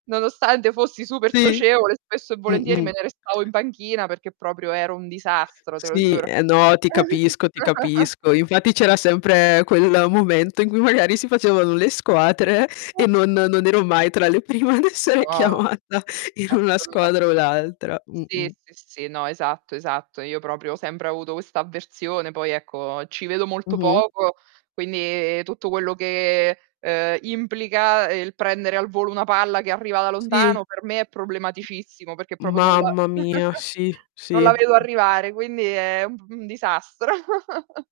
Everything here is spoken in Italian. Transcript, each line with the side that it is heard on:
right: Nonostante fossi super
left: Sì.
right: socievole, spesso e volentieri me
left: Mh-mh.
right: ne restavo in panchina, perché proprio ero un disastro, te lo
left: Sì.
right: giuro.
left: Eh, no, ti capisco, ti capisco. Infatti c'era sempre quel momento in cui magari si facevano le squadre, e non non ero mai tra le prime ad essere
right: No,
left: chiamata in una
right: assoluta
left: squadra o l'altra.
right: Sì,
left: Mh-mh.
right: sì, sì no, esatto, esatto. Io, proprio, ho sempre avuto questa avversione. Poi, ecco, ci vedo molto
left: Mh-mh.
right: poco, quindi tutto quello che, uhm, implica, ehm, il prendere al volo una palla che arriva da
left: Sì.
right: lontano, per me è problematicissimo, perché proprio non la
left: Mamma mia. Sì,
right: non
left: sì.
right: la vedo
left: Mh.
right: arrivare, quindi è un p un disastro.